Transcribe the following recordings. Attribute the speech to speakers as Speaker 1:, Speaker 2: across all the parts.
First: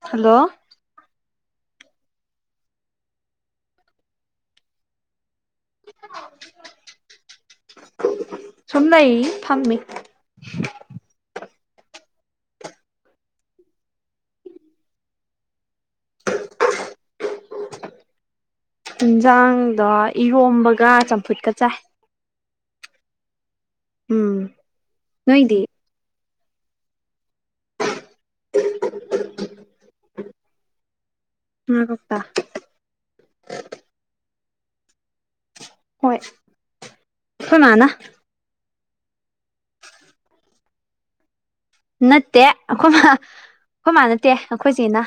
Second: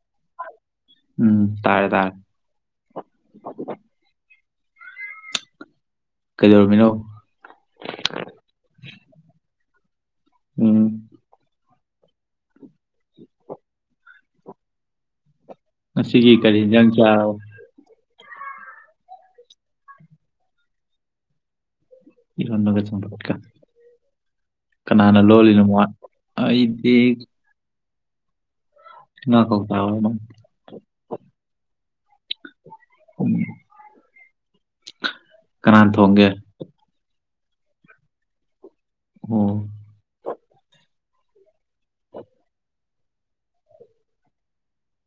Speaker 1: Hello
Speaker 2: ꯎꯝ ꯇꯥꯔꯦ ꯇꯔꯦ ꯀꯩꯗꯧꯔꯝꯃꯤꯅꯣ
Speaker 1: ꯁꯨꯝ ꯂꯩꯔꯤ ꯐꯝꯃꯤ
Speaker 2: ꯎꯝ [inaudible] ꯉꯁꯤꯒꯤ ꯀꯔꯤ ꯏꯖꯥꯡ ꯆꯔꯕ
Speaker 1: ꯏꯟꯖꯥꯡꯗꯣ ꯏꯔꯣꯝꯕꯒ ꯆꯝꯐꯨꯠꯀ ꯆꯥꯏ꯫
Speaker 2: ꯏꯔꯣꯝꯕꯒ ꯆꯝꯐꯨꯠꯀ
Speaker 1: ꯎꯝ
Speaker 2: ꯀꯅꯥꯅ
Speaker 1: ꯅꯣꯏꯗꯤ
Speaker 2: ꯂꯣꯜꯂꯤꯅꯣ [unintelligible] ꯑꯩꯗꯤ ꯉꯥ ꯀꯧꯇ ꯑꯣꯏꯔꯃꯥꯜꯂꯦ
Speaker 1: ꯉꯥ ꯀꯧꯇꯥ
Speaker 2: ꯎꯝ
Speaker 1: ꯍꯣꯏ ꯈꯣꯏ ꯃꯥꯅ
Speaker 2: ꯑꯣ
Speaker 1: ꯅꯠꯇꯦ ꯑꯈꯣ ꯃꯥ ꯑꯈꯣꯃꯥ ꯅꯠꯇꯦ ꯑꯈꯣꯏ ꯆꯦꯅ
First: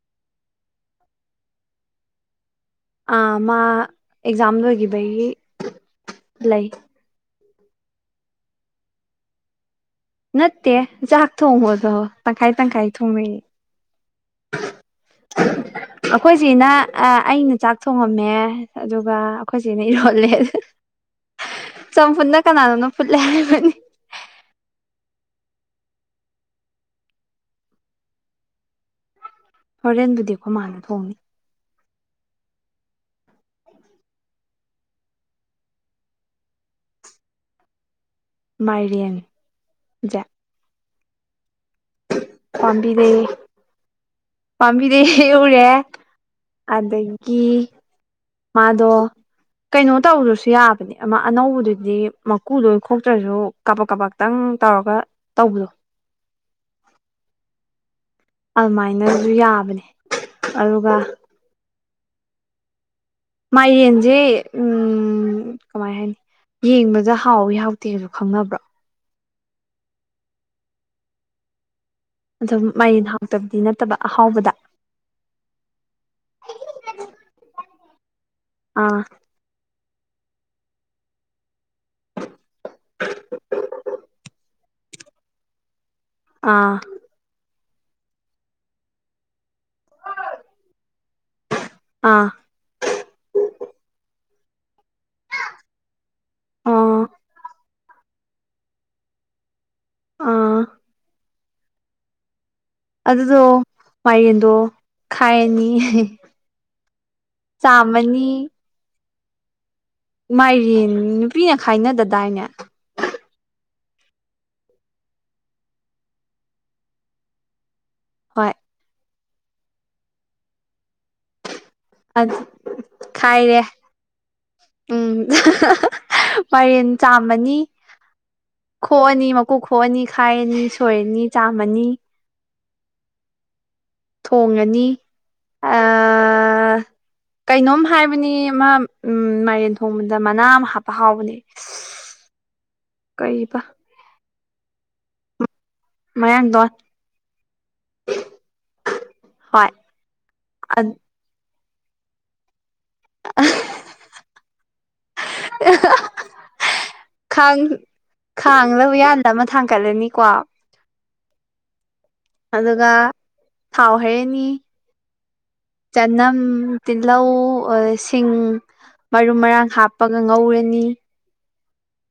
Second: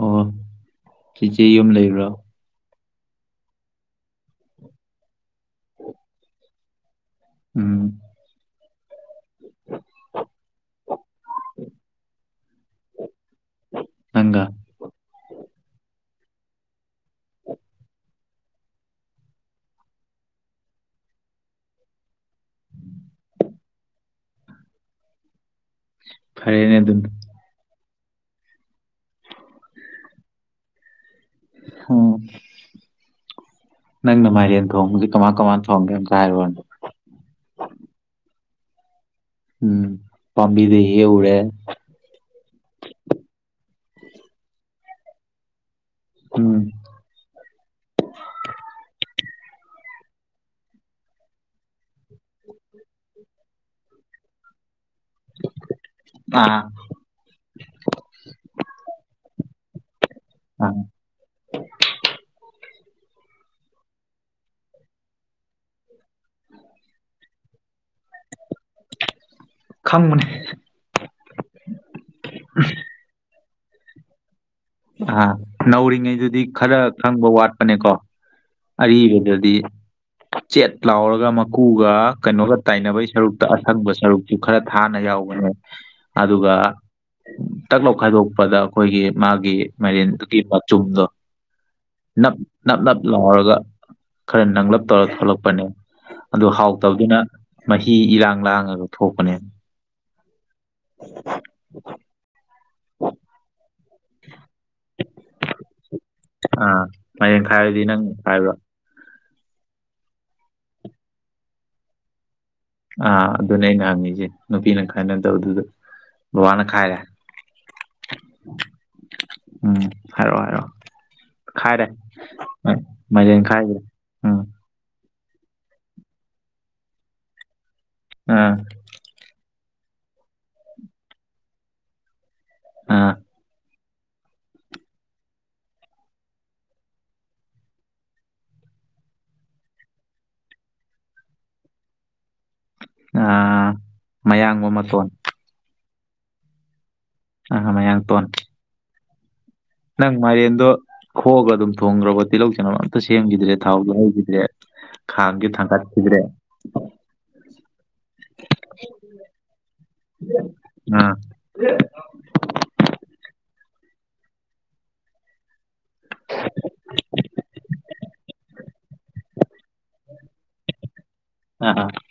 Speaker 2: ꯑꯣ ꯆꯦꯆꯦ ꯌꯨꯝ ꯂꯩꯕ꯭ꯔꯣ
Speaker 1: ꯑꯥ ꯃꯥ ꯑꯦꯛꯖꯥꯝ ꯂꯣꯏꯈꯤꯕꯒꯤ
Speaker 2: ꯎꯝ
Speaker 1: ꯂꯩ
Speaker 2: ꯎꯝ
Speaker 1: ꯅꯠꯇꯦ ꯆꯥꯛ ꯊꯣꯡꯕꯗꯣ ꯇꯪꯈꯥꯏ ꯇꯪꯈꯥꯏ ꯊꯣꯡꯉꯌꯦ
Speaker 2: ꯅꯪꯒꯥ
Speaker 1: ꯑꯩꯈꯣꯏꯆꯦꯅ ꯑꯩꯅ ꯆꯥꯛ ꯊꯣꯡꯉꯝꯃꯦ ꯑꯗꯨꯒ ꯑꯩꯈꯣꯏꯆꯧꯅ ꯏꯔꯣꯜꯂꯦ
Speaker 2: [unintelligible]
Speaker 1: ꯆꯝꯐꯨꯟꯅ ꯀꯅꯥꯅꯣꯅ ꯐꯨꯠꯂꯦ ꯍꯥꯏꯔꯤꯕꯅꯤ
Speaker 2: ꯐꯔꯦꯅꯦ ꯑꯗꯨꯅꯥ
Speaker 1: ꯍꯣꯔꯦꯟꯕꯨꯗꯤ ꯑꯩꯈꯣꯏꯃꯥꯅꯥ ꯊꯣꯡꯉꯅꯤ
Speaker 2: ꯎꯝ ꯅꯪ ꯃꯥꯏꯔꯦꯟ ꯇꯣꯡꯕꯗꯤ ꯀ ꯃꯥ ꯀꯃꯥ ꯇꯣꯡꯒꯦ ꯑꯝꯇꯥ ꯍꯥꯏꯔꯣꯅꯦ
Speaker 1: ꯃꯥꯏꯔꯦꯟ
Speaker 2: ꯎꯝ ꯄꯥꯕꯤꯗ ꯍꯦꯛꯎꯔꯦ
Speaker 1: ꯄꯕꯤꯗꯩ ꯄꯕꯤꯗꯩ ꯍꯦꯛꯎꯔꯦ
Speaker 2: ꯎꯝ
Speaker 1: ꯑꯗꯒꯤ ꯃꯥꯗꯣ ꯀꯩꯅꯣ ꯇꯧꯗ꯭ꯔꯁꯨ ꯌꯥꯕꯅꯦ ꯑꯃ ꯑꯅꯧꯕꯗꯨꯗꯤ ꯃꯀꯨ ꯂꯣꯏ ꯈꯣꯛꯇ꯭ꯔꯁꯨ ꯀꯄꯛ ꯀꯄꯇꯪ ꯇꯧꯔꯒ ꯇꯧꯕꯗꯣ
Speaker 2: ꯑꯥ
Speaker 1: ꯑꯗꯨꯃꯥꯏꯅꯁꯨ ꯌꯥꯕꯅꯦ
Speaker 2: ꯑꯥ
Speaker 1: ꯑꯗꯨꯒ ꯃꯥꯏꯔꯦꯟꯁꯦ ꯎ ꯀꯃꯥꯏ ꯍꯥꯏꯅꯤ ꯌꯦꯡꯕꯗ ꯍꯥꯎꯋꯤ ꯍꯥꯎꯇꯦꯒꯁꯨ ꯈꯪꯅꯕ꯭ꯔꯣ
Speaker 2: ꯈꯪꯕꯅꯦ
Speaker 1: ꯑꯗꯨꯝ ꯃꯥꯏꯔꯦꯟ ꯍꯥꯎꯇꯕꯗꯤ ꯅꯠꯇꯕ ꯑꯍꯥꯎꯕꯗ
Speaker 2: ꯑ ꯅꯧꯔꯤꯉꯩꯗꯨꯗꯤ ꯈꯔ ꯈꯪꯕ ꯋꯥꯠꯄꯅꯦꯀꯣ
Speaker 1: ꯑꯥ
Speaker 2: ꯑꯔꯤꯕꯗꯗꯤ ꯆꯦꯠ ꯂꯥꯎꯔꯒ ꯃꯀꯨꯒ ꯀꯩꯅꯣꯒ ꯇꯥꯏꯅꯕꯒꯤ ꯁꯔꯨꯛꯇ ꯑꯁꯪꯕ ꯁꯔꯨꯛꯇꯁꯨ ꯈꯔ ꯊꯥꯅ ꯌꯥꯎꯕꯅꯦ ꯑꯗꯨꯒ
Speaker 1: ꯑꯥ
Speaker 2: ꯇꯛꯂꯥꯎ ꯈꯥꯏꯗꯣꯛꯄꯗ ꯑꯩꯈꯣꯏꯒꯤ ꯃꯥꯒꯤ ꯃꯔꯦꯟꯗꯨꯒꯤ ꯃꯆꯨꯝꯗꯣ
Speaker 1: ꯑꯥ
Speaker 2: ꯅꯞ ꯅꯞ ꯅꯞ ꯂꯥꯎꯔꯒ ꯈꯔ ꯅꯪꯂꯂꯞ ꯇꯧꯔꯒ ꯊꯣꯛꯂꯛꯄꯅꯦ ꯑꯗꯨ
Speaker 1: ꯑꯣ
Speaker 2: ꯍꯥꯎꯇꯧꯗꯨꯅ ꯃꯍꯤ ꯏꯔꯥꯡ ꯂꯥꯡꯉꯒ ꯊꯣꯛꯄꯅꯦ
Speaker 1: ꯑꯥ
Speaker 2: [unintelligible]
Speaker 1: ꯑꯗꯨꯗꯣ ꯃꯔꯦꯟꯗꯣ ꯈꯥꯏꯔꯅꯤ
Speaker 2: ꯑꯥ ꯃꯥꯏꯔꯦꯟ ꯈꯥꯏꯔꯗꯤ ꯅꯪ
Speaker 1: ꯆꯥꯝꯃꯅꯤ
Speaker 2: ꯈꯥꯏꯕ꯭ꯔꯣ
Speaker 1: ꯃꯥꯏꯔꯦꯟ ꯅꯨꯄꯤꯅ ꯈꯥꯏꯅꯗꯗꯥꯏꯅꯦ
Speaker 2: ꯑꯥ ꯑꯗꯨꯅꯦ ꯑꯩꯅ ꯍꯪꯉꯁꯦ ꯅꯨꯄꯤꯅ ꯈꯥꯏꯅ ꯇꯧꯕꯗꯨꯗ ꯕꯕꯥꯅ ꯈꯥꯏꯔꯦ
Speaker 1: ꯍꯣꯏ
Speaker 2: ꯎꯝ ꯍꯥꯏꯔꯣꯑꯣ ꯍꯥꯏꯔꯣꯑꯣ ꯈꯥꯏꯔꯦ ꯃꯥꯏꯔꯦꯟ
Speaker 1: ꯈꯥꯏꯔꯦ
Speaker 2: ꯈꯥꯏꯒ꯭ꯔꯦ ꯎꯝ
Speaker 1: ꯎꯝ ꯄꯔꯦꯟ ꯆꯥꯃꯅꯤ
Speaker 2: ꯑ
Speaker 1: ꯈꯣꯛꯑꯅꯤ ꯃꯀꯨ ꯈꯣꯛꯑꯅꯤ ꯈꯥꯏꯔꯅꯤ ꯁꯣꯏꯔꯅꯤ ꯆꯥꯝꯃꯅꯤ
Speaker 2: ꯑ
Speaker 1: ꯊꯣꯡꯉꯅꯤ ꯑꯥ
Speaker 2: [unintelligible]
Speaker 1: ꯀꯩꯅꯣꯝ ꯍꯥꯏꯕꯅꯤ ꯃꯥ ꯎ ꯃꯥꯏꯔꯦꯟ ꯊꯣꯡꯕꯗ ꯃꯅꯥ ꯑꯃ ꯍꯥꯞꯄ ꯍꯥꯎꯕꯅꯦ
Speaker 2: ꯑ
Speaker 1: ꯀꯔꯤꯕ
Speaker 2: ꯃꯌꯥꯡꯕ ꯃꯇꯣꯟ
Speaker 1: ꯃꯌꯥꯡꯇꯣꯟ
Speaker 2: ꯑ ꯃꯌꯥꯡ ꯇꯣꯟ
Speaker 1: ꯍꯣꯏ
Speaker 2: ꯅꯪ ꯃꯥꯏꯔꯦꯟꯗꯣ ꯈꯣꯛꯑꯒ ꯑꯗꯨꯝ ꯊꯣꯡꯈ꯭ꯔꯕ ꯇꯤꯜꯍꯧ ꯆꯟꯅꯝ ꯑꯝꯇ ꯁꯦꯝꯈꯤꯗ꯭ꯔꯦ ꯊꯥꯎꯗꯣ ꯉꯧꯈꯤꯗ꯭ꯔꯦ ꯈꯥꯡꯒꯤ ꯊꯪ ꯀꯤꯗ꯭ꯔꯦ
Speaker 1: ꯈꯥꯡ ꯈꯥꯡꯂ ꯎꯌꯥꯟꯗ ꯑꯃ ꯊꯥꯡꯒꯠꯂꯅꯤꯀꯣ
Speaker 2: ꯑ
Speaker 1: ꯑꯗꯨꯒ ꯊꯥꯎ ꯍꯩꯔꯥꯅꯤ ꯆꯅꯝ ꯇꯤꯜꯍꯧ ꯑ ꯁꯤꯡ ꯃꯔꯨ ꯃꯔꯥꯡ ꯍꯥꯞ ꯍꯥꯞꯄꯒ ꯉꯧꯔꯅꯤ
Speaker 2: ꯑ ꯑ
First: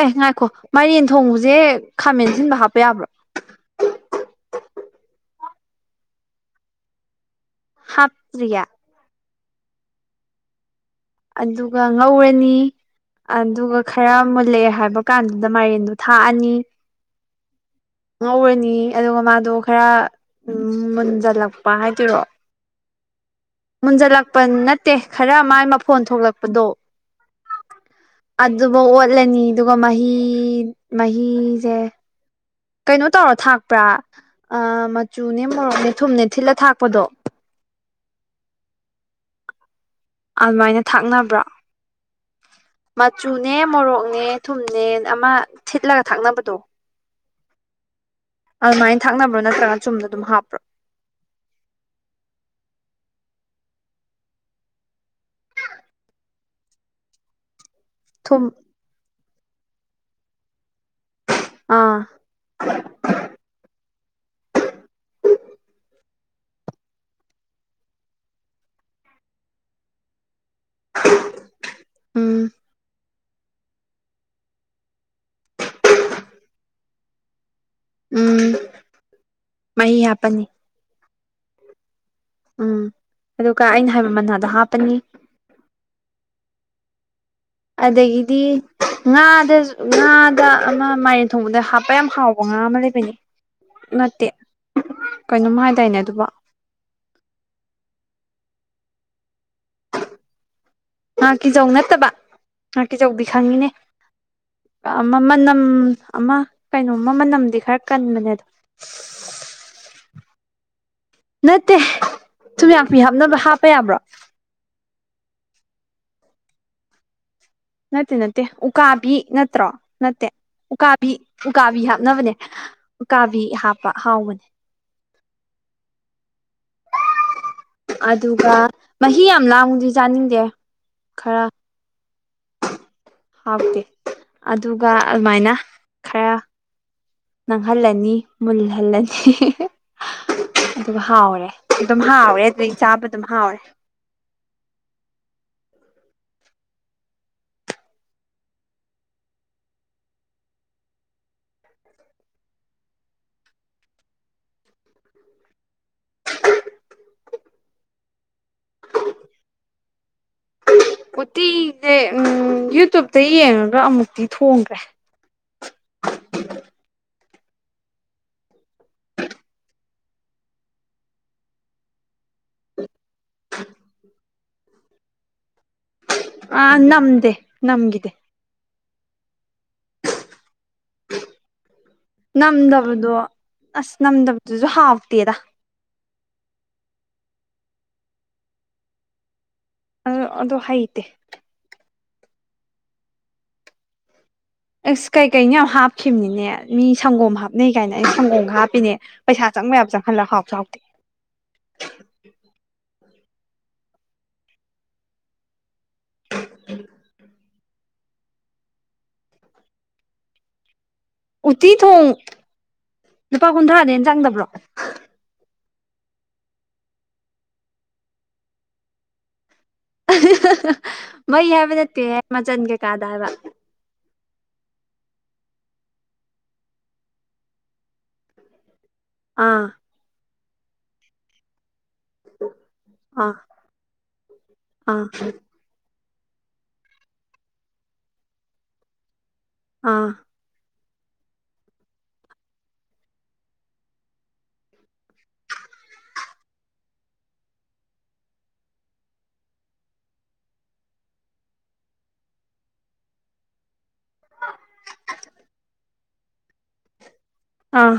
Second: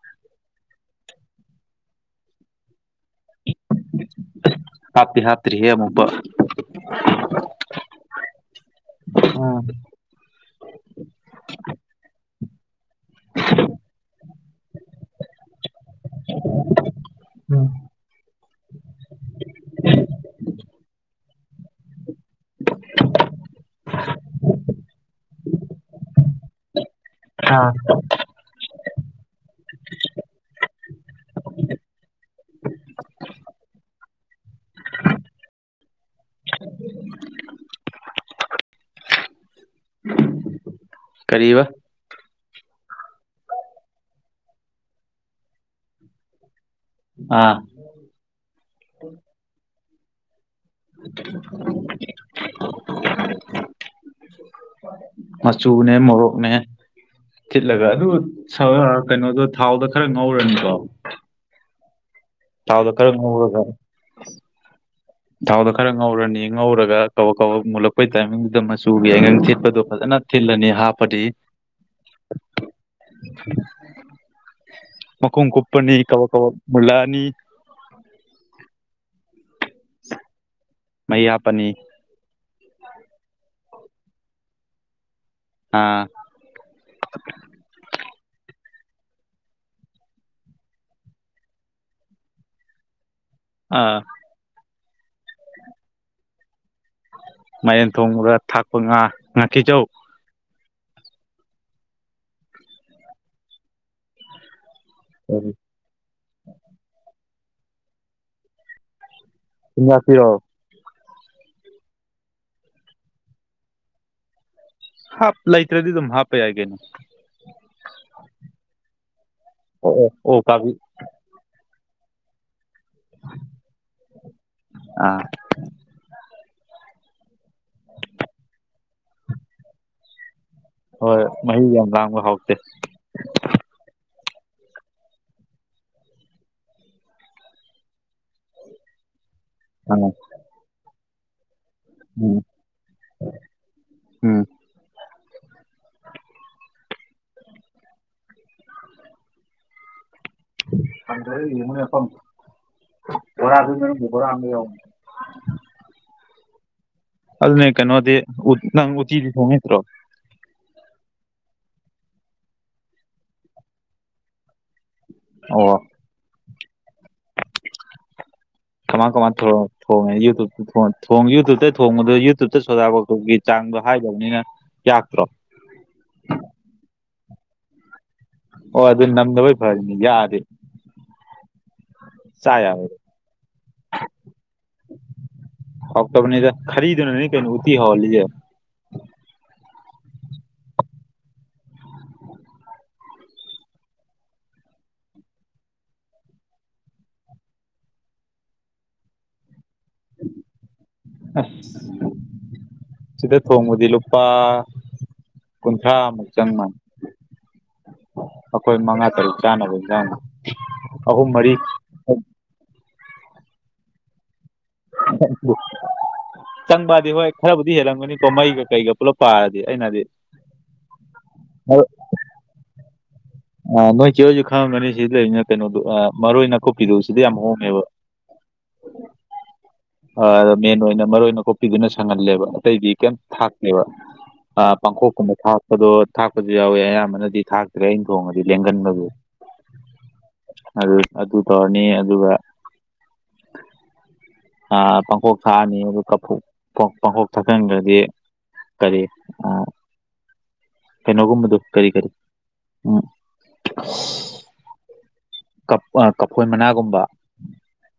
Speaker 1: ꯑꯦ ꯉꯥꯏꯈꯣ ꯃꯥꯏꯔꯦꯟ ꯊꯣꯡꯕꯁꯦ ꯈꯥꯃꯦꯟꯁꯤꯟꯕ ꯍꯥꯞꯄ ꯌꯥꯕ꯭ꯔꯣ
Speaker 2: ꯍꯥꯇꯤ ꯍꯥꯇꯔꯤꯌꯦ ꯑꯃꯨꯕ
Speaker 1: ꯍꯥꯞꯇꯔꯤꯌꯦ
Speaker 2: ꯑꯥ
Speaker 1: ꯑꯗꯨꯒ ꯉꯧꯔꯅꯤ ꯑꯗꯨꯒ ꯈꯔ ꯃꯨꯜꯂꯛꯑꯦ ꯍꯥꯏꯕ ꯀꯥꯟꯗꯨꯗ ꯃꯥꯏꯔꯦꯟꯗꯨ ꯊꯥꯛꯑꯅꯤ
Speaker 2: ꯎꯝ
Speaker 1: ꯉꯧꯔꯅꯤ ꯑꯗꯨꯒ ꯃꯥꯗꯣ ꯈꯔ ꯃꯨꯟꯖꯜꯂꯛꯄ ꯍꯥꯏꯗꯣꯏꯔꯣ ꯃꯨꯟꯖꯜꯂꯛꯄ ꯅꯠꯇꯦ ꯈꯔ ꯃꯥꯏ ꯃꯐꯣꯟ ꯊꯣꯛꯂꯛꯄꯗꯣ
Speaker 2: ꯑꯥ
Speaker 1: ꯑꯗꯨꯕꯨ ꯑꯣꯠꯂꯅꯤ ꯑꯗꯨꯒ ꯃꯍꯤ ꯃꯍꯤꯁꯦ ꯀꯩꯅꯣ ꯇꯧꯔ ꯊꯥꯛꯄ꯭ꯔꯥ ꯑ ꯃꯆꯨꯅꯦ ꯃꯣꯔꯣꯛꯅꯦ ꯊꯨꯝꯅꯦ ꯊꯤꯜꯂ ꯊꯥꯛꯄꯗꯣ ꯑꯗꯨꯃꯥꯏꯅ ꯊꯥꯛꯅꯕ꯭ꯔꯥ
Speaker 2: ꯀꯔꯤꯕ
Speaker 1: ꯃꯆꯨꯅꯦ ꯃꯣꯔꯣꯛꯅꯦ ꯊꯨꯝꯅꯦ ꯑꯃ ꯊꯤꯠꯂꯒ ꯊꯛꯅꯕꯗꯣ
Speaker 2: ꯑꯥ
Speaker 1: ꯑꯗꯨꯃꯥꯏꯅ ꯊꯛꯅꯕ꯭ꯔꯣ ꯅꯠꯇ꯭ꯔꯒ ꯆꯨꯝꯅ ꯑꯗꯨꯝ ꯍꯥꯞꯄ꯭ꯔꯣ
Speaker 2: ꯃꯆꯨꯅꯦ ꯃꯣꯔꯣꯛꯅꯦ ꯊꯤꯠꯂꯒ ꯑꯗꯨ
Speaker 1: ꯊꯨꯝ
Speaker 2: ꯁ ꯀꯩꯅꯣꯗꯣ ꯊꯥꯎꯗ ꯈꯔ ꯉꯧꯔꯅꯤꯀꯣ
Speaker 1: ꯑꯥ
Speaker 2: ꯇꯥꯎꯗꯣ ꯀꯔ ꯉꯧꯔꯒ ꯊꯥꯎꯗꯣ ꯈꯔ ꯉꯧꯔꯅꯤ ꯉꯧꯔꯒ ꯀꯕꯛ ꯀꯕꯛ ꯃꯨꯜꯂꯛꯄꯩ ꯇꯥꯏꯃꯤꯡꯗꯨꯗ ꯃꯆꯨꯒꯤ ꯑꯉꯪ ꯆꯦꯠꯄꯗꯣ ꯐꯖꯅ ꯊꯤꯜꯂꯅꯤ ꯍꯥꯄꯗꯤ
Speaker 1: ꯎꯝ
Speaker 2: ꯃꯈꯨꯝ ꯀꯨꯞꯄꯅꯤ ꯀꯕꯛ ꯀꯕꯛ ꯃꯨꯜꯂꯛꯑꯅꯤ
Speaker 1: ꯎꯝ ꯃꯍꯤ ꯍꯥꯞꯄꯅꯤ
Speaker 2: ꯃꯍꯤ ꯍꯥꯞꯄꯅꯤ
Speaker 1: ꯎꯝ ꯑꯗꯨꯒ ꯑꯩꯅ ꯍꯥꯏꯕ ꯃꯅꯥꯗꯣ ꯍꯥꯞꯄꯅꯤ
Speaker 2: ꯑꯥ
Speaker 1: ꯑꯗꯒꯤꯗꯤ ꯉꯥꯗ ꯉꯥꯗ ꯑꯃ ꯃꯥꯏꯔꯦꯟ ꯊꯣꯡꯕꯗ ꯍꯥꯞꯄ ꯌꯥꯝ ꯍꯥꯎꯕ ꯉꯥ ꯑꯃ ꯂꯩꯕꯅꯦ
Speaker 2: ꯑꯥ
Speaker 1: ꯅꯠꯇꯦ ꯀꯩꯅꯣꯝ ꯍꯥꯏꯗꯥꯏꯅꯦ ꯑꯗꯨꯕꯣ
Speaker 2: ꯃꯌꯦꯟ ꯊꯣꯡꯕ꯭ꯔꯒ ꯊꯥꯛꯄ ꯉꯥ ꯉꯥꯀꯤꯖꯧ
Speaker 1: ꯉꯥꯀꯤꯖꯧ ꯅꯠꯇꯕ ꯉꯥꯀꯤꯆꯧꯗꯤ ꯈꯪꯉꯤꯅꯦ ꯑꯃ ꯃꯅꯝ ꯑꯃ ꯀꯩꯅꯣꯝꯃ ꯃꯅꯝꯗꯤ ꯈꯔ ꯀꯟꯕꯅꯦ ꯑꯗꯣ
Speaker 2: ꯊꯨꯝ ꯌꯥꯛꯄꯤꯔꯣ
Speaker 1: ꯅꯠꯇꯦ ꯊꯨꯝꯌꯥꯛꯄꯤ ꯍꯥꯞꯅꯕ ꯍꯥꯞꯄ ꯌꯥꯕ꯭ꯔꯣ
Speaker 2: ꯍꯥꯞ ꯂꯩꯇ꯭ꯔꯗꯤ ꯑꯗꯨꯝ ꯍꯥꯄ ꯌꯥꯏ ꯀꯩꯅꯣ
Speaker 1: ꯅꯠꯇꯦ ꯅꯠꯇꯦ ꯎꯀꯥꯕꯤ ꯅꯠꯇ꯭ꯔꯣ
Speaker 2: ꯑꯣ ꯑꯣ
Speaker 1: ꯅꯠꯇꯦ
Speaker 2: ꯑꯣ ꯀꯥꯕꯤ
Speaker 1: ꯎꯀꯥ ꯕꯤ ꯎꯀꯥꯕꯤ ꯍꯥꯞꯅꯕꯅꯦ ꯎꯀꯥꯕꯤ ꯍꯥꯞꯄ ꯍꯥꯎꯕꯅꯦ
Speaker 2: ꯑꯥ
Speaker 1: ꯑꯗꯨꯒ ꯃꯍꯤ ꯌꯥꯝ ꯂꯥꯡꯕꯗꯤ ꯆꯥꯅꯤꯡꯗꯦ
Speaker 2: ꯍꯣꯏ
Speaker 1: ꯈꯔ
Speaker 2: ꯃꯍꯤ ꯌꯥꯝ ꯂꯥꯡꯕ ꯍꯥꯎꯇꯦ
Speaker 1: ꯍꯥꯎꯇꯦ ꯑꯗꯨꯒ ꯑꯗꯨꯃꯥꯏꯅ ꯈꯔ ꯅꯥꯡꯍꯜꯂꯅꯤ ꯃꯨꯜꯍꯜꯂꯅꯤ
Speaker 2: ꯎꯝ
Speaker 1: ꯑꯗꯨꯒ ꯍꯥꯎꯔꯦ ꯑꯗꯨꯝ ꯍꯥꯎꯔꯦ
Speaker 2: ꯎꯝ
Speaker 1: ꯑꯗꯨꯗꯒꯤ ꯆꯥꯕ ꯑꯗꯨꯝ ꯍꯥꯎꯔꯦ
Speaker 2: ꯎꯝ [unintelligible] ꯕꯣꯔꯥꯗꯨꯏ ꯃꯅꯨꯡꯗ ꯕꯣꯔꯥ ꯑꯝꯁꯨ ꯌꯥꯎꯕꯅꯤ ꯑꯗꯨꯅ ꯀꯩꯅꯣꯗꯦ ꯎꯠ ꯅꯪ ꯎꯇꯤꯗꯤ ꯊꯣꯡ ꯍꯩꯇ꯭ꯔꯣ
Speaker 1: ꯎꯣꯇꯤꯁꯦ ꯎꯝ ꯌꯨꯇꯨꯕꯇ ꯌꯦꯡꯉꯒ ꯑꯃꯨꯛꯇꯤ ꯊꯣꯡꯈ꯭ꯔꯦ
Speaker 2: ꯑꯣ ꯀꯃꯥꯏ ꯀꯃꯥꯏ ꯇꯧꯔ ꯊꯣꯡꯉꯦ ꯌꯨꯇꯨꯞꯇ ꯊꯣ ꯊꯣꯡ ꯌꯨꯇꯨꯞꯇ ꯊꯣꯡꯕꯗꯣ ꯌꯨꯇꯨꯞꯇ ꯁꯣꯗꯥꯕ ꯗꯧꯒꯤ ꯆꯥꯡꯗꯣ ꯍꯥꯏꯗꯕꯅꯤꯅ ꯌꯥꯛꯇ꯭ꯔꯣ
Speaker 1: ꯑ ꯅꯝꯗꯦ ꯅꯝꯒꯤꯗꯦ
Speaker 2: ꯑꯣ ꯑꯗꯨ ꯅꯝꯗꯕꯩ ꯐꯔꯤꯅꯤ ꯌꯥꯛꯑꯗꯤ ꯆꯥ ꯌꯥꯕ
Speaker 1: ꯅꯝꯗꯕꯗꯣ ꯑꯁ ꯅꯝꯗꯕꯗꯨꯁꯨ ꯍꯥꯎꯇꯦꯗ
Speaker 2: ꯍꯥꯎꯇꯕꯅꯤꯗ ꯈꯔꯔꯤꯗꯨꯅꯅꯤ ꯀꯩꯅꯣ ꯎꯇꯤ ꯍꯥꯎꯍꯜꯂꯤꯖꯦ
Speaker 1: ꯑ ꯑꯗꯨ ꯍꯩꯇꯦ ꯑꯩꯁ ꯀꯩꯀꯩꯅꯣ ꯌꯥꯝ ꯍꯥꯞꯈꯤꯕꯅꯤꯅꯦ ꯃꯤ ꯁꯪꯒꯣꯝ ꯍꯥꯞꯅꯩ ꯀꯥꯏꯅ ꯑꯩ ꯁꯪꯒꯣꯝ ꯍꯥꯞꯄꯤꯅꯦ ꯄꯩꯁꯥ ꯆꯪꯕ ꯌꯥꯕ ꯆꯪꯍꯟꯂꯒ ꯍꯥꯎꯁꯨ ꯍꯥꯎꯇꯦ
Speaker 2: ꯑ ꯁꯤꯗ ꯊꯣꯡꯕꯗꯤ ꯂꯨꯄꯥ ꯀꯨꯟꯊ꯭ꯔꯥ ꯃꯨꯛ ꯆꯪ ꯃꯥꯟ ꯑꯈꯣꯏ ꯃꯉꯥ ꯇꯔꯨꯛ ꯆꯥꯅꯕ ꯌꯥꯅ ꯏꯟꯖꯥꯡꯗ
Speaker 1: ꯎꯠꯇꯤ ꯊꯣꯡ ꯂꯨꯄꯥ ꯀꯨꯟꯊ꯭ꯔꯥꯗꯩ ꯍꯦꯟ ꯆꯪꯗꯕ꯭ꯔꯣ
Speaker 2: [unintelligible] ꯆꯪꯕꯗꯤ ꯍꯣꯏ ꯈꯔꯕꯨꯗꯤ ꯍꯦꯜꯂꯝꯒꯅꯤꯀꯣ ꯃꯩꯒ ꯀꯩꯒ ꯄꯨꯜꯂꯞ ꯄꯥꯔꯗꯤ ꯑꯩꯅꯗꯤ ꯍꯥꯏꯗꯤ
Speaker 1: ꯃꯩ ꯍꯥꯏꯕ ꯅꯠꯇꯦꯍꯦ ꯃꯆꯟ ꯀꯩꯀꯥꯗ ꯍꯥꯏꯕ
Speaker 2: ꯑ ꯅꯣꯏ ꯆꯦ ꯍꯣꯏꯁꯨ ꯈꯪꯉꯝꯒꯅꯤ ꯁꯤꯗ ꯂꯩꯔꯤꯅꯤꯅ ꯀꯩꯅꯣꯗꯣ ꯑ ꯃꯔꯣꯏ ꯅꯥꯀꯨꯞꯄꯤꯗꯨ ꯁꯤꯗ ꯌꯥꯝ ꯍꯣꯡꯉꯦꯕ ꯎꯝ
Speaker 1: ꯑꯥ
Speaker 2: ꯑꯗ ꯃꯦꯟ ꯑꯣꯏꯅ ꯃꯔꯣꯏ ꯅꯀꯨꯞ ꯄꯤꯗꯨꯅ ꯁꯪꯍꯜꯂꯦꯕ ꯑꯇꯩꯗꯤ ꯀꯩꯝ
Speaker 1: ꯑꯥ
Speaker 2: ꯊꯥꯛꯇꯦꯕ ꯑꯥ ꯄꯥꯡꯈꯣꯛꯀꯨꯝꯕ ꯊꯥꯛ ꯑꯗꯣ ꯊꯥꯛꯄꯁꯨ ꯌꯥꯎꯋꯦ ꯑꯌꯥꯝꯕꯅꯗꯤ ꯊꯥꯛꯇ꯭ꯔꯦ ꯑꯩꯅ ꯊꯣꯡꯉꯗꯤ ꯂꯦꯡꯒꯟꯕꯒꯤ
Speaker 1: ꯑꯥ
Speaker 2: ꯑꯗꯨ ꯑꯗꯨ ꯇꯧꯔꯅꯤ ꯑꯗꯨꯒ ꯑꯥ ꯄꯥꯡꯈꯣꯛ ꯊꯥꯛꯑꯅꯤ ꯑꯗꯨꯒ ꯄꯥꯡꯈꯣꯛ ꯊꯥꯛꯆꯟꯈ꯭ꯔꯗꯤ ꯀꯔꯤ ꯑ ꯀꯩꯅꯣꯒꯨꯝꯕꯗꯣ ꯀꯔꯤ ꯀꯔꯤ ꯎꯝ ꯑꯁ ꯑ ꯀꯐꯣꯏ ꯃꯅꯥꯒꯨꯝꯕ
Speaker 1: ꯑꯥ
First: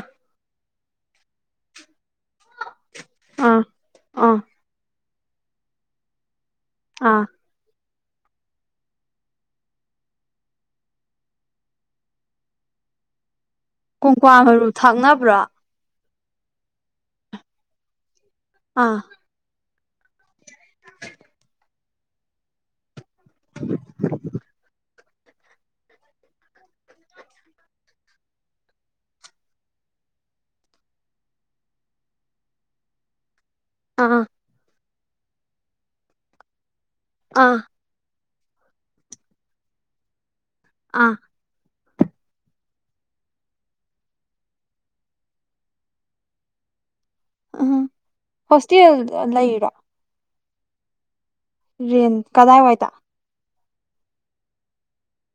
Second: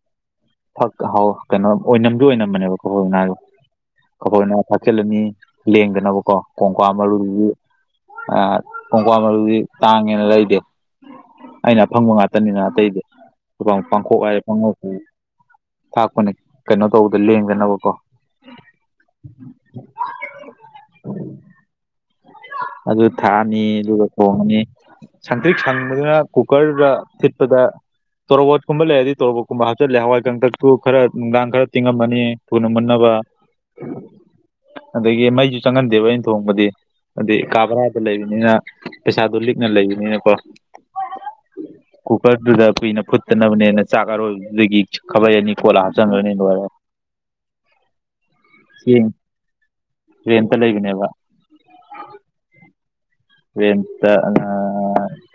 Speaker 2: ꯑꯍꯧ ꯀꯩꯅꯣ ꯑꯣꯏꯅꯝꯗꯨ ꯑꯣꯏꯅꯝꯕꯅꯦꯕ ꯀꯐꯣꯏ ꯃꯅꯥꯁꯦ
Speaker 1: ꯑꯥ ꯑꯥ
Speaker 2: ꯀꯐꯣꯏ ꯃꯅ ꯊꯥꯛꯆꯤꯜꯂꯅꯤ ꯂꯦꯡꯗꯅꯕꯀꯣ ꯀꯣꯡꯀ
Speaker 1: ꯑꯥ
Speaker 2: ꯃꯔꯨꯗꯨꯗꯤ ꯑ ꯀꯣꯡꯀ꯭ꯋꯥ ꯃꯔꯨꯗꯨꯗꯤ ꯇꯥꯡꯉꯦꯅ ꯂꯩꯗꯦ ꯑꯩꯅ ꯑꯐꯪꯕ ꯉꯥꯛꯇꯅꯤꯅ ꯑꯇꯩꯗꯤ ꯄꯥꯡꯊꯣꯛ
Speaker 1: ꯀꯣꯡꯀ꯭ꯋꯥ
Speaker 2: ꯍꯥꯏꯔꯦ
Speaker 1: ꯃꯔꯨ
Speaker 2: ꯐꯪꯉꯍꯧ ꯍꯧꯏ
Speaker 1: ꯊꯥꯛꯅꯕ꯭ꯔꯣ
Speaker 2: ꯊꯥꯛꯄꯅꯦ ꯀꯩꯅꯣ ꯇꯧꯕꯗꯣ ꯂꯦꯡꯗꯅꯕꯀꯣ
Speaker 1: ꯑꯥ
Speaker 2: [unintelligible] ꯑꯗꯨ ꯊꯥꯛꯑꯅꯤ ꯑꯗꯨꯒ ꯊꯣꯡꯉꯅꯤ ꯁꯪꯇ꯭ꯔꯤꯛ ꯁꯪꯕꯗꯨꯅ ꯀꯨꯀꯔꯗ ꯊꯤꯠꯄꯗ ꯇꯣꯔꯕꯣꯠꯀꯨꯝꯕ ꯂꯩꯔꯗꯤ ꯇꯣꯔꯣꯠꯀꯨꯝꯕ ꯍꯥꯞꯆꯜꯂꯦ ꯍꯋꯥꯏꯀꯪꯇꯛ [unintelligible] ꯈꯔ ꯅꯨꯡꯗꯥꯡ ꯈꯔ ꯇꯤꯡꯉꯝꯃꯅꯤ ꯊꯨꯅ ꯃꯨꯟꯅꯕ
Speaker 1: ꯑꯥ
Speaker 2: ꯑꯗꯒꯤ ꯃꯩꯁꯨ ꯆꯪꯍꯟꯗꯦꯕ ꯑꯩꯅ ꯊꯣꯡꯕꯗꯤ ꯑꯗꯤ
Speaker 1: ꯑꯥ
Speaker 2: ꯀꯥ ꯕꯔꯥꯗ ꯂꯩꯕꯅꯤꯅ ꯄꯩꯁꯥꯗꯣ ꯂꯤꯛꯅ ꯂꯩꯕꯅꯤꯅꯀꯣ
Speaker 1: ꯑꯥ
Speaker 2: ꯀꯨꯀꯔꯗꯨꯗ ꯀꯨꯏꯅ ꯐꯨꯠꯇꯅꯕꯅꯦꯅ ꯆꯥꯛ ꯑꯔꯣꯏꯕꯗꯒꯤ ꯈꯥꯕꯩ ꯑꯅꯤ ꯀꯣꯠꯂ ꯍꯥꯞꯆꯟꯈ꯭ꯔꯅꯤ ꯂꯣꯏꯔꯦ
Speaker 1: ꯑꯥ ꯍꯣꯁꯇꯦꯜ
Speaker 2: ꯆꯦꯡ
Speaker 1: ꯂꯩꯔꯣ
Speaker 2: ꯔꯦꯟꯇ ꯂꯩꯕꯅꯦꯕ
Speaker 1: ꯔꯦꯟ ꯀꯗꯥꯏꯋꯥꯏꯗ
Speaker 2: ꯔꯦꯟꯇ ꯑꯥ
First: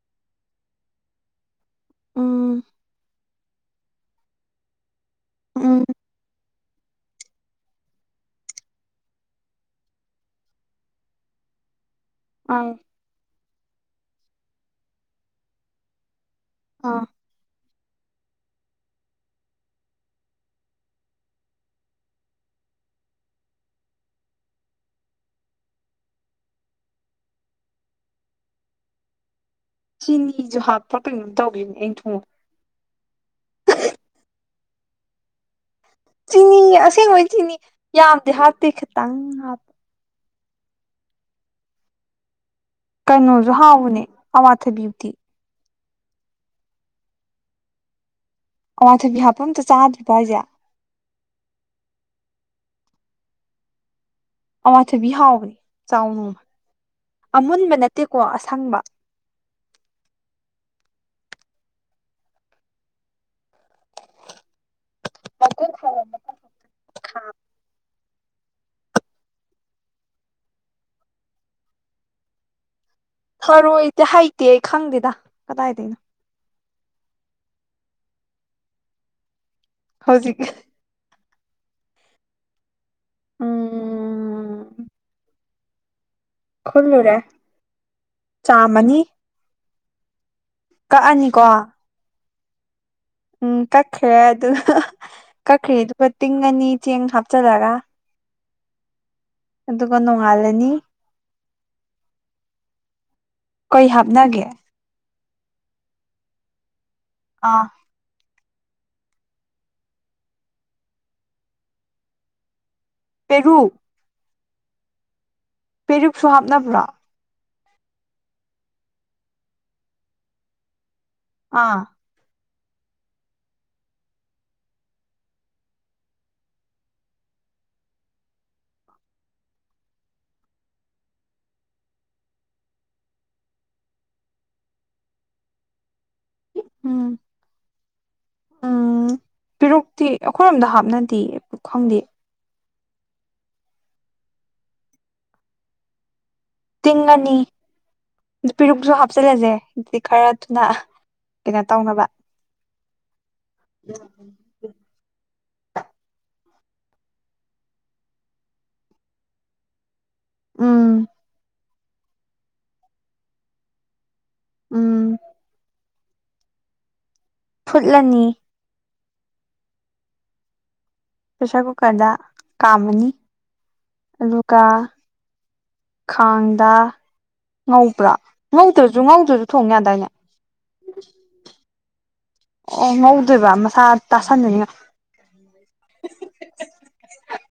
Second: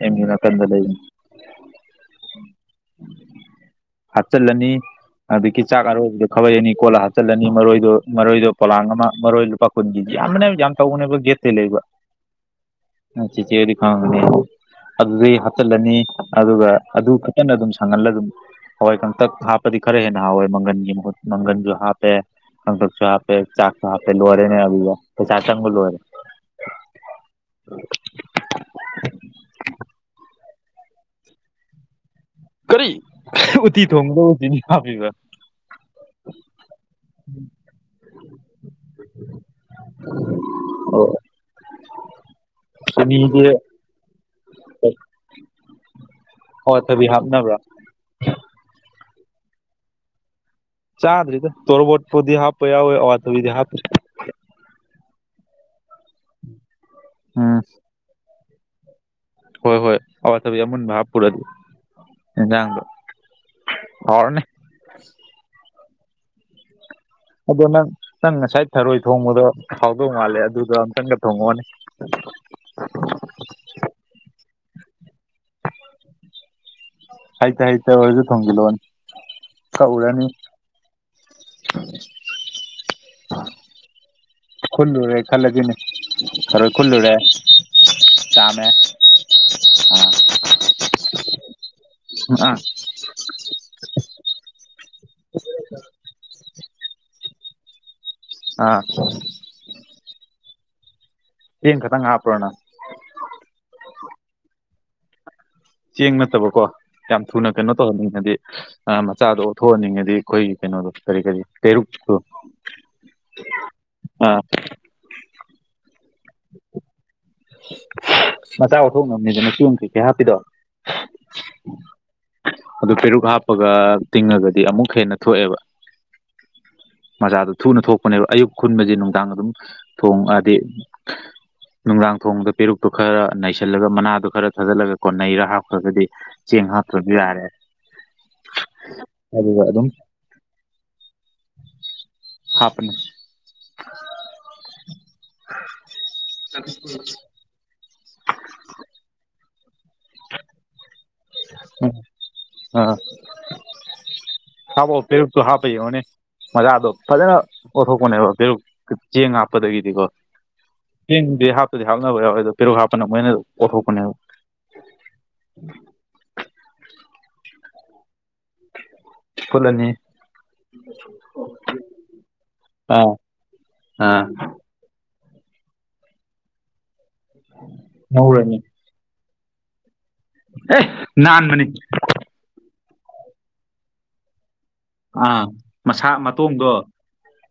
Speaker 2: ꯑꯦꯝꯌꯨ ꯅꯀꯟꯗ ꯂꯩꯕꯅꯤ
Speaker 1: ꯑꯥ
Speaker 2: ꯍꯥꯞꯆꯜꯂꯅꯤ ꯑꯗꯒꯤ
Speaker 1: ꯎꯝ
Speaker 2: ꯆꯥꯛ ꯑꯔꯣꯏꯕꯗꯨ ꯈꯥꯕꯩ ꯑꯅꯤ ꯀꯣꯠꯂ ꯍꯥꯞꯆꯤꯜꯂꯅꯤ ꯃꯔꯣꯏꯗꯣ ꯃꯔꯣꯏꯗꯣ ꯄꯣꯂꯥꯡ ꯑꯃ ꯃꯔꯣꯏ ꯂꯨꯄꯥ ꯀꯨꯟꯒꯤ ꯌꯥꯝꯕꯅꯦ ꯌꯥꯝ ꯇꯧꯕꯅꯦꯕ ꯒꯦꯠ ꯇꯩ ꯂꯩꯕ
Speaker 1: ꯑꯪ
Speaker 2: ꯆꯤꯆꯦꯗꯤ ꯈꯪꯉꯝꯒꯅꯤ ꯑꯗꯨꯗꯩ ꯍꯥꯞꯆꯜꯂꯅꯤ ꯑꯗꯨꯒ
Speaker 1: ꯑꯥ
Speaker 2: ꯑꯗꯨ ꯀꯟꯅ ꯑꯗꯨꯝ ꯁꯥꯡꯍꯥꯜꯂ ꯑꯗꯨꯝ ꯍꯋꯥꯏ ꯀꯪꯡꯇꯛ ꯍꯥꯞꯄꯗꯤ ꯈꯔ ꯍꯦꯟꯅ ꯍꯥꯎꯋꯦ ꯃꯪꯒꯟꯒꯤ ꯃꯍꯨꯠ ꯃꯪꯒꯟꯁꯨ ꯍꯥꯞꯄꯦ ꯀꯪꯇꯛꯁꯨ ꯍꯥꯞꯄꯦ ꯆꯥꯛꯁꯨ ꯍꯥꯥꯞꯄꯦ ꯂꯣꯏꯔꯦꯅꯦ ꯑꯗꯨꯗ ꯄꯩꯁꯥ ꯆꯪꯕ ꯂꯣꯏꯔꯦ [inaudible] [unintelligible]
Speaker 1: ꯆꯤꯅꯤꯁꯨ ꯍꯥꯞꯄ꯭ꯔꯥ ꯀꯩꯅꯣꯝ ꯇꯧꯒꯤꯕꯅꯦ ꯑꯩꯅ ꯊꯣꯡ
Speaker 2: ꯀꯔꯤ ꯎꯇꯤ ꯊꯣꯡꯕꯗꯕꯨ ꯆꯤꯅꯤ ꯍꯥꯞꯄꯤꯕ
Speaker 1: ꯆꯤꯅꯤ ꯑꯁꯦꯡꯕꯩ ꯆꯤꯅꯤ ꯌꯥꯝꯗꯤ ꯍꯥꯞꯇꯦ ꯈꯤꯇꯪ ꯍꯥꯞꯄꯦ
Speaker 2: [unintelligible] ꯆꯤꯅꯤꯁꯦ
Speaker 1: ꯀꯩꯅꯣꯁꯨ ꯍꯥꯎꯕꯅꯦ ꯑꯋꯥꯊꯕꯤꯗꯤ
Speaker 2: ꯑꯋꯥ ꯊꯕꯤ ꯍꯥꯞꯅꯕ꯭ꯔꯥ꯫
Speaker 1: ꯑꯋꯥ ꯊꯥꯕꯤ ꯍꯥꯞꯄ ꯑꯝꯇ ꯆꯥꯗ꯭ꯔꯤꯕꯣ ꯍꯥꯏꯁꯦ꯫
Speaker 2: ꯆꯥꯗ꯭ꯔꯤꯗ ꯇꯣꯔꯕꯣꯠꯄꯨꯗꯤ ꯍꯥꯞꯄ ꯌꯥꯎꯏ ꯑꯋꯥꯊꯕꯤꯗꯤ ꯍꯥꯞꯇꯔꯤꯗ꯫
Speaker 1: ꯑꯋꯥꯊꯕꯤ ꯍꯥꯎꯕꯅꯤ ꯆꯥꯎ ꯅꯣꯡꯃ
Speaker 2: ꯎꯝ
Speaker 1: ꯑꯃꯨꯟꯕ ꯅꯠꯇꯦꯀꯣ ꯑꯁꯪꯕ꯫
Speaker 2: ꯍꯣꯏ ꯍꯣꯏ ꯑꯋꯥꯠꯊꯕꯤ ꯑꯃꯨꯟ ꯚꯥꯞ ꯄꯨꯔꯗꯤ ꯏꯟꯖꯥꯡꯗꯣ ꯍꯥꯎꯔꯅꯤ꯫
Speaker 1: [unintelligible]
Speaker 2: ꯑꯗꯣ ꯅꯪ ꯅꯪ ꯉꯁꯥꯏ ꯊꯔꯣꯏ ꯊꯣꯡꯕꯗꯣ ꯍꯥꯎꯗꯧ ꯃꯥꯜꯂꯦ ꯑꯗꯨꯗ ꯑꯨꯇꯪꯒ ꯊꯣꯡꯉꯛꯑꯣꯅꯦ꯫ [inaudible]
Speaker 1: ꯊꯔꯣꯏꯗꯤ ꯍꯩꯇꯦ ꯈꯪꯗꯦꯗ ꯀꯗꯥꯏꯗꯩꯩꯅꯣ꯫
Speaker 2: ꯍꯩꯇ ꯍꯩꯠ ꯑꯣꯏꯔꯁꯨ ꯊꯣꯡꯖꯤꯟ ꯂꯛꯑꯣꯅꯦ ꯀꯧꯔꯅꯤ꯫
Speaker 1: ꯍꯧꯖꯤꯛ ꯎꯝ
Speaker 2: ꯈꯨꯜꯂꯨꯔꯦ ꯈꯥꯜꯂꯖꯤꯅꯦ꯫ ꯊꯔꯣꯏ ꯈꯨꯜꯂꯨꯔꯦ ꯆꯥꯝꯃꯦ꯫
Speaker 1: ꯆꯥꯝꯃꯅꯤ ꯀꯛꯑꯅꯤꯀꯣ꯫
Speaker 2: ꯑ꯫
Speaker 1: ꯎꯝ ꯀꯛꯈ꯭ꯔꯦ ꯑꯗꯨ ꯀꯛꯈ꯭ꯔꯦ ꯑꯗꯨꯒ ꯇꯤꯡ ꯑꯅꯤ ꯆꯦꯡ ꯍꯥꯞꯆꯜꯂꯒ꯫
Speaker 2: ꯑꯥ꯫
Speaker 1: ꯑꯗꯨꯒ ꯅꯣꯡꯉꯥꯜꯂꯅꯤ꯫
Speaker 2: ꯌꯦꯡ ꯈꯇꯪ ꯍꯥꯞꯄꯔꯣ ꯅꯪ꯫
Speaker 1: ꯀꯩ ꯍꯥꯞꯅꯒꯦ꯫
Speaker 2: ꯆꯦꯡ ꯅꯠꯇꯕꯀꯣ ꯌꯥꯝ ꯊꯨꯅ
Speaker 1: ꯑꯥ
Speaker 2: ꯀꯩꯅꯣ ꯇꯧꯍꯟꯅꯤꯡꯉꯗꯤ꯫ ꯃꯆꯥꯗꯣ ꯑꯣꯠꯊꯣꯛꯍꯟꯅꯤꯡꯉꯗꯤ ꯑꯩꯈꯣꯏꯒꯤ ꯀꯩꯅꯣꯗꯣ ꯀꯔꯤ ꯀꯔꯤ ꯄꯦꯔꯨꯛꯇꯨ꯫
Speaker 1: ꯄꯦꯔꯨꯛ꯫
Speaker 2: ꯑ꯫
Speaker 1: ꯄꯦꯔꯨꯛꯁꯨ ꯍꯥꯞꯅꯕ꯭ꯔꯣ꯫
Speaker 2: ꯃꯆꯥ ꯑꯣꯊꯣꯛꯅꯕꯅꯤꯗꯅ [unintelligible] ꯀꯩꯀꯩ ꯍꯥꯞꯄꯤꯗꯣ꯫
Speaker 1: ꯑꯥ꯫
Speaker 2: ꯑꯗꯨ ꯄꯦꯔꯨꯛ ꯍꯥꯞꯄꯒ ꯇꯤꯡꯉꯒꯗꯤ ꯑꯃꯨꯛ ꯍꯦꯟꯅ ꯊꯣꯛꯑꯦꯕ꯫ ꯃꯆꯥꯥꯗꯣ ꯊꯨꯅ ꯊꯣꯛꯄꯅꯦꯕ ꯑꯌꯨꯛ ꯈꯨꯟꯕꯁꯦ ꯅꯨꯡꯗꯥꯡ ꯑꯗꯨꯝ ꯊꯣꯡ ꯑꯗꯤ ꯅꯨꯡꯗꯥꯡ ꯊꯣꯡꯕꯗ ꯄꯦꯔꯨꯛꯇꯨ ꯈꯔ ꯅꯩꯁꯤꯜꯂꯒ ꯃꯅꯥꯗꯣ ꯈꯔ ꯊꯥꯖꯤꯜꯂꯒ ꯀꯣꯟ ꯅꯩꯔ ꯍꯥꯞꯈ꯭ꯔꯒꯗꯤ꯫ ꯆꯦꯡ ꯍꯥꯠꯇ꯭ꯔꯁꯨ
Speaker 1: ꯎꯝ
Speaker 2: ꯌꯥꯔꯦ꯫
Speaker 1: ꯎꯝ
Speaker 2: ꯑꯗꯨꯒ ꯑꯗꯨꯝ
Speaker 1: ꯄꯦꯔꯨꯛꯇꯤ ꯑꯩꯈꯣꯏꯔꯣꯝꯗ ꯍꯥꯞꯅꯗꯦ ꯈꯪꯗꯦ꯫
Speaker 2: ꯍꯥꯞꯄꯅꯦ꯫
Speaker 1: ꯇꯤꯡꯉꯅꯤ ꯄꯦꯔꯨꯛꯁꯨ ꯍꯥꯞꯆꯤꯜꯂꯁꯦ ꯑꯗꯨꯗꯤ ꯈꯔ ꯊꯨꯅ꯫ ꯀꯩꯅꯣ ꯇꯧꯅꯕ꯫
Speaker 2: ꯑ ꯍꯥꯞꯄꯣ ꯄꯦꯔꯨꯛ ꯣ ꯍꯥꯞꯄ ꯌꯦꯡꯉꯣꯅꯦ ꯃꯖꯥꯗꯣ ꯐꯖꯅ ꯑꯣꯊꯣꯛꯄꯅꯦꯕ ꯐꯦꯔꯨ ꯆꯦꯡ ꯍꯥꯞꯄꯗꯒꯤꯗꯤꯀꯣ
Speaker 1: ꯎꯝ
Speaker 2: ꯆꯦꯡꯗꯤ ꯍꯥꯞꯇꯗꯤ ꯍꯥꯞꯅꯕ ꯌꯥꯎꯋ ꯑꯗꯣ ꯄꯦꯔꯨꯛ ꯍꯥꯞꯄꯅ ꯃꯣꯏꯅ ꯑꯣꯊꯣꯛꯄꯅꯦꯕ꯫
Speaker 1: ꯎꯝ꯫ ꯐꯨꯠꯂꯅꯤ꯫
Speaker 2: ꯐꯨꯠꯂꯅꯤ꯫
Speaker 1: ꯄ꯭ꯔꯦꯁꯔ ꯀꯨꯀꯔꯗ
Speaker 2: ꯑꯥ
Speaker 1: ꯀꯥꯝꯃꯅꯤ
Speaker 2: ꯑꯥ
Speaker 1: ꯑꯗꯨꯒ ꯈꯥꯡꯗ ꯉꯧꯕ꯭ꯔꯥ
Speaker 2: ꯉꯧꯔꯅꯤ
Speaker 1: ꯉꯧꯗ꯭ꯔꯁꯨ ꯉꯧꯗ꯭ꯔꯁꯨ ꯊꯣꯡ ꯌꯥꯗꯥꯏꯅꯦ꯫
Speaker 2: ꯑꯦ ꯅꯥꯟꯕꯅꯤ꯫
Speaker 1: ꯑꯣ ꯉꯧꯗꯣꯏꯕ ꯃꯁꯥ ꯇꯥꯁꯟ
Speaker 2: ꯑꯥ ꯃꯁꯥ ꯃꯇꯣꯡꯗꯣ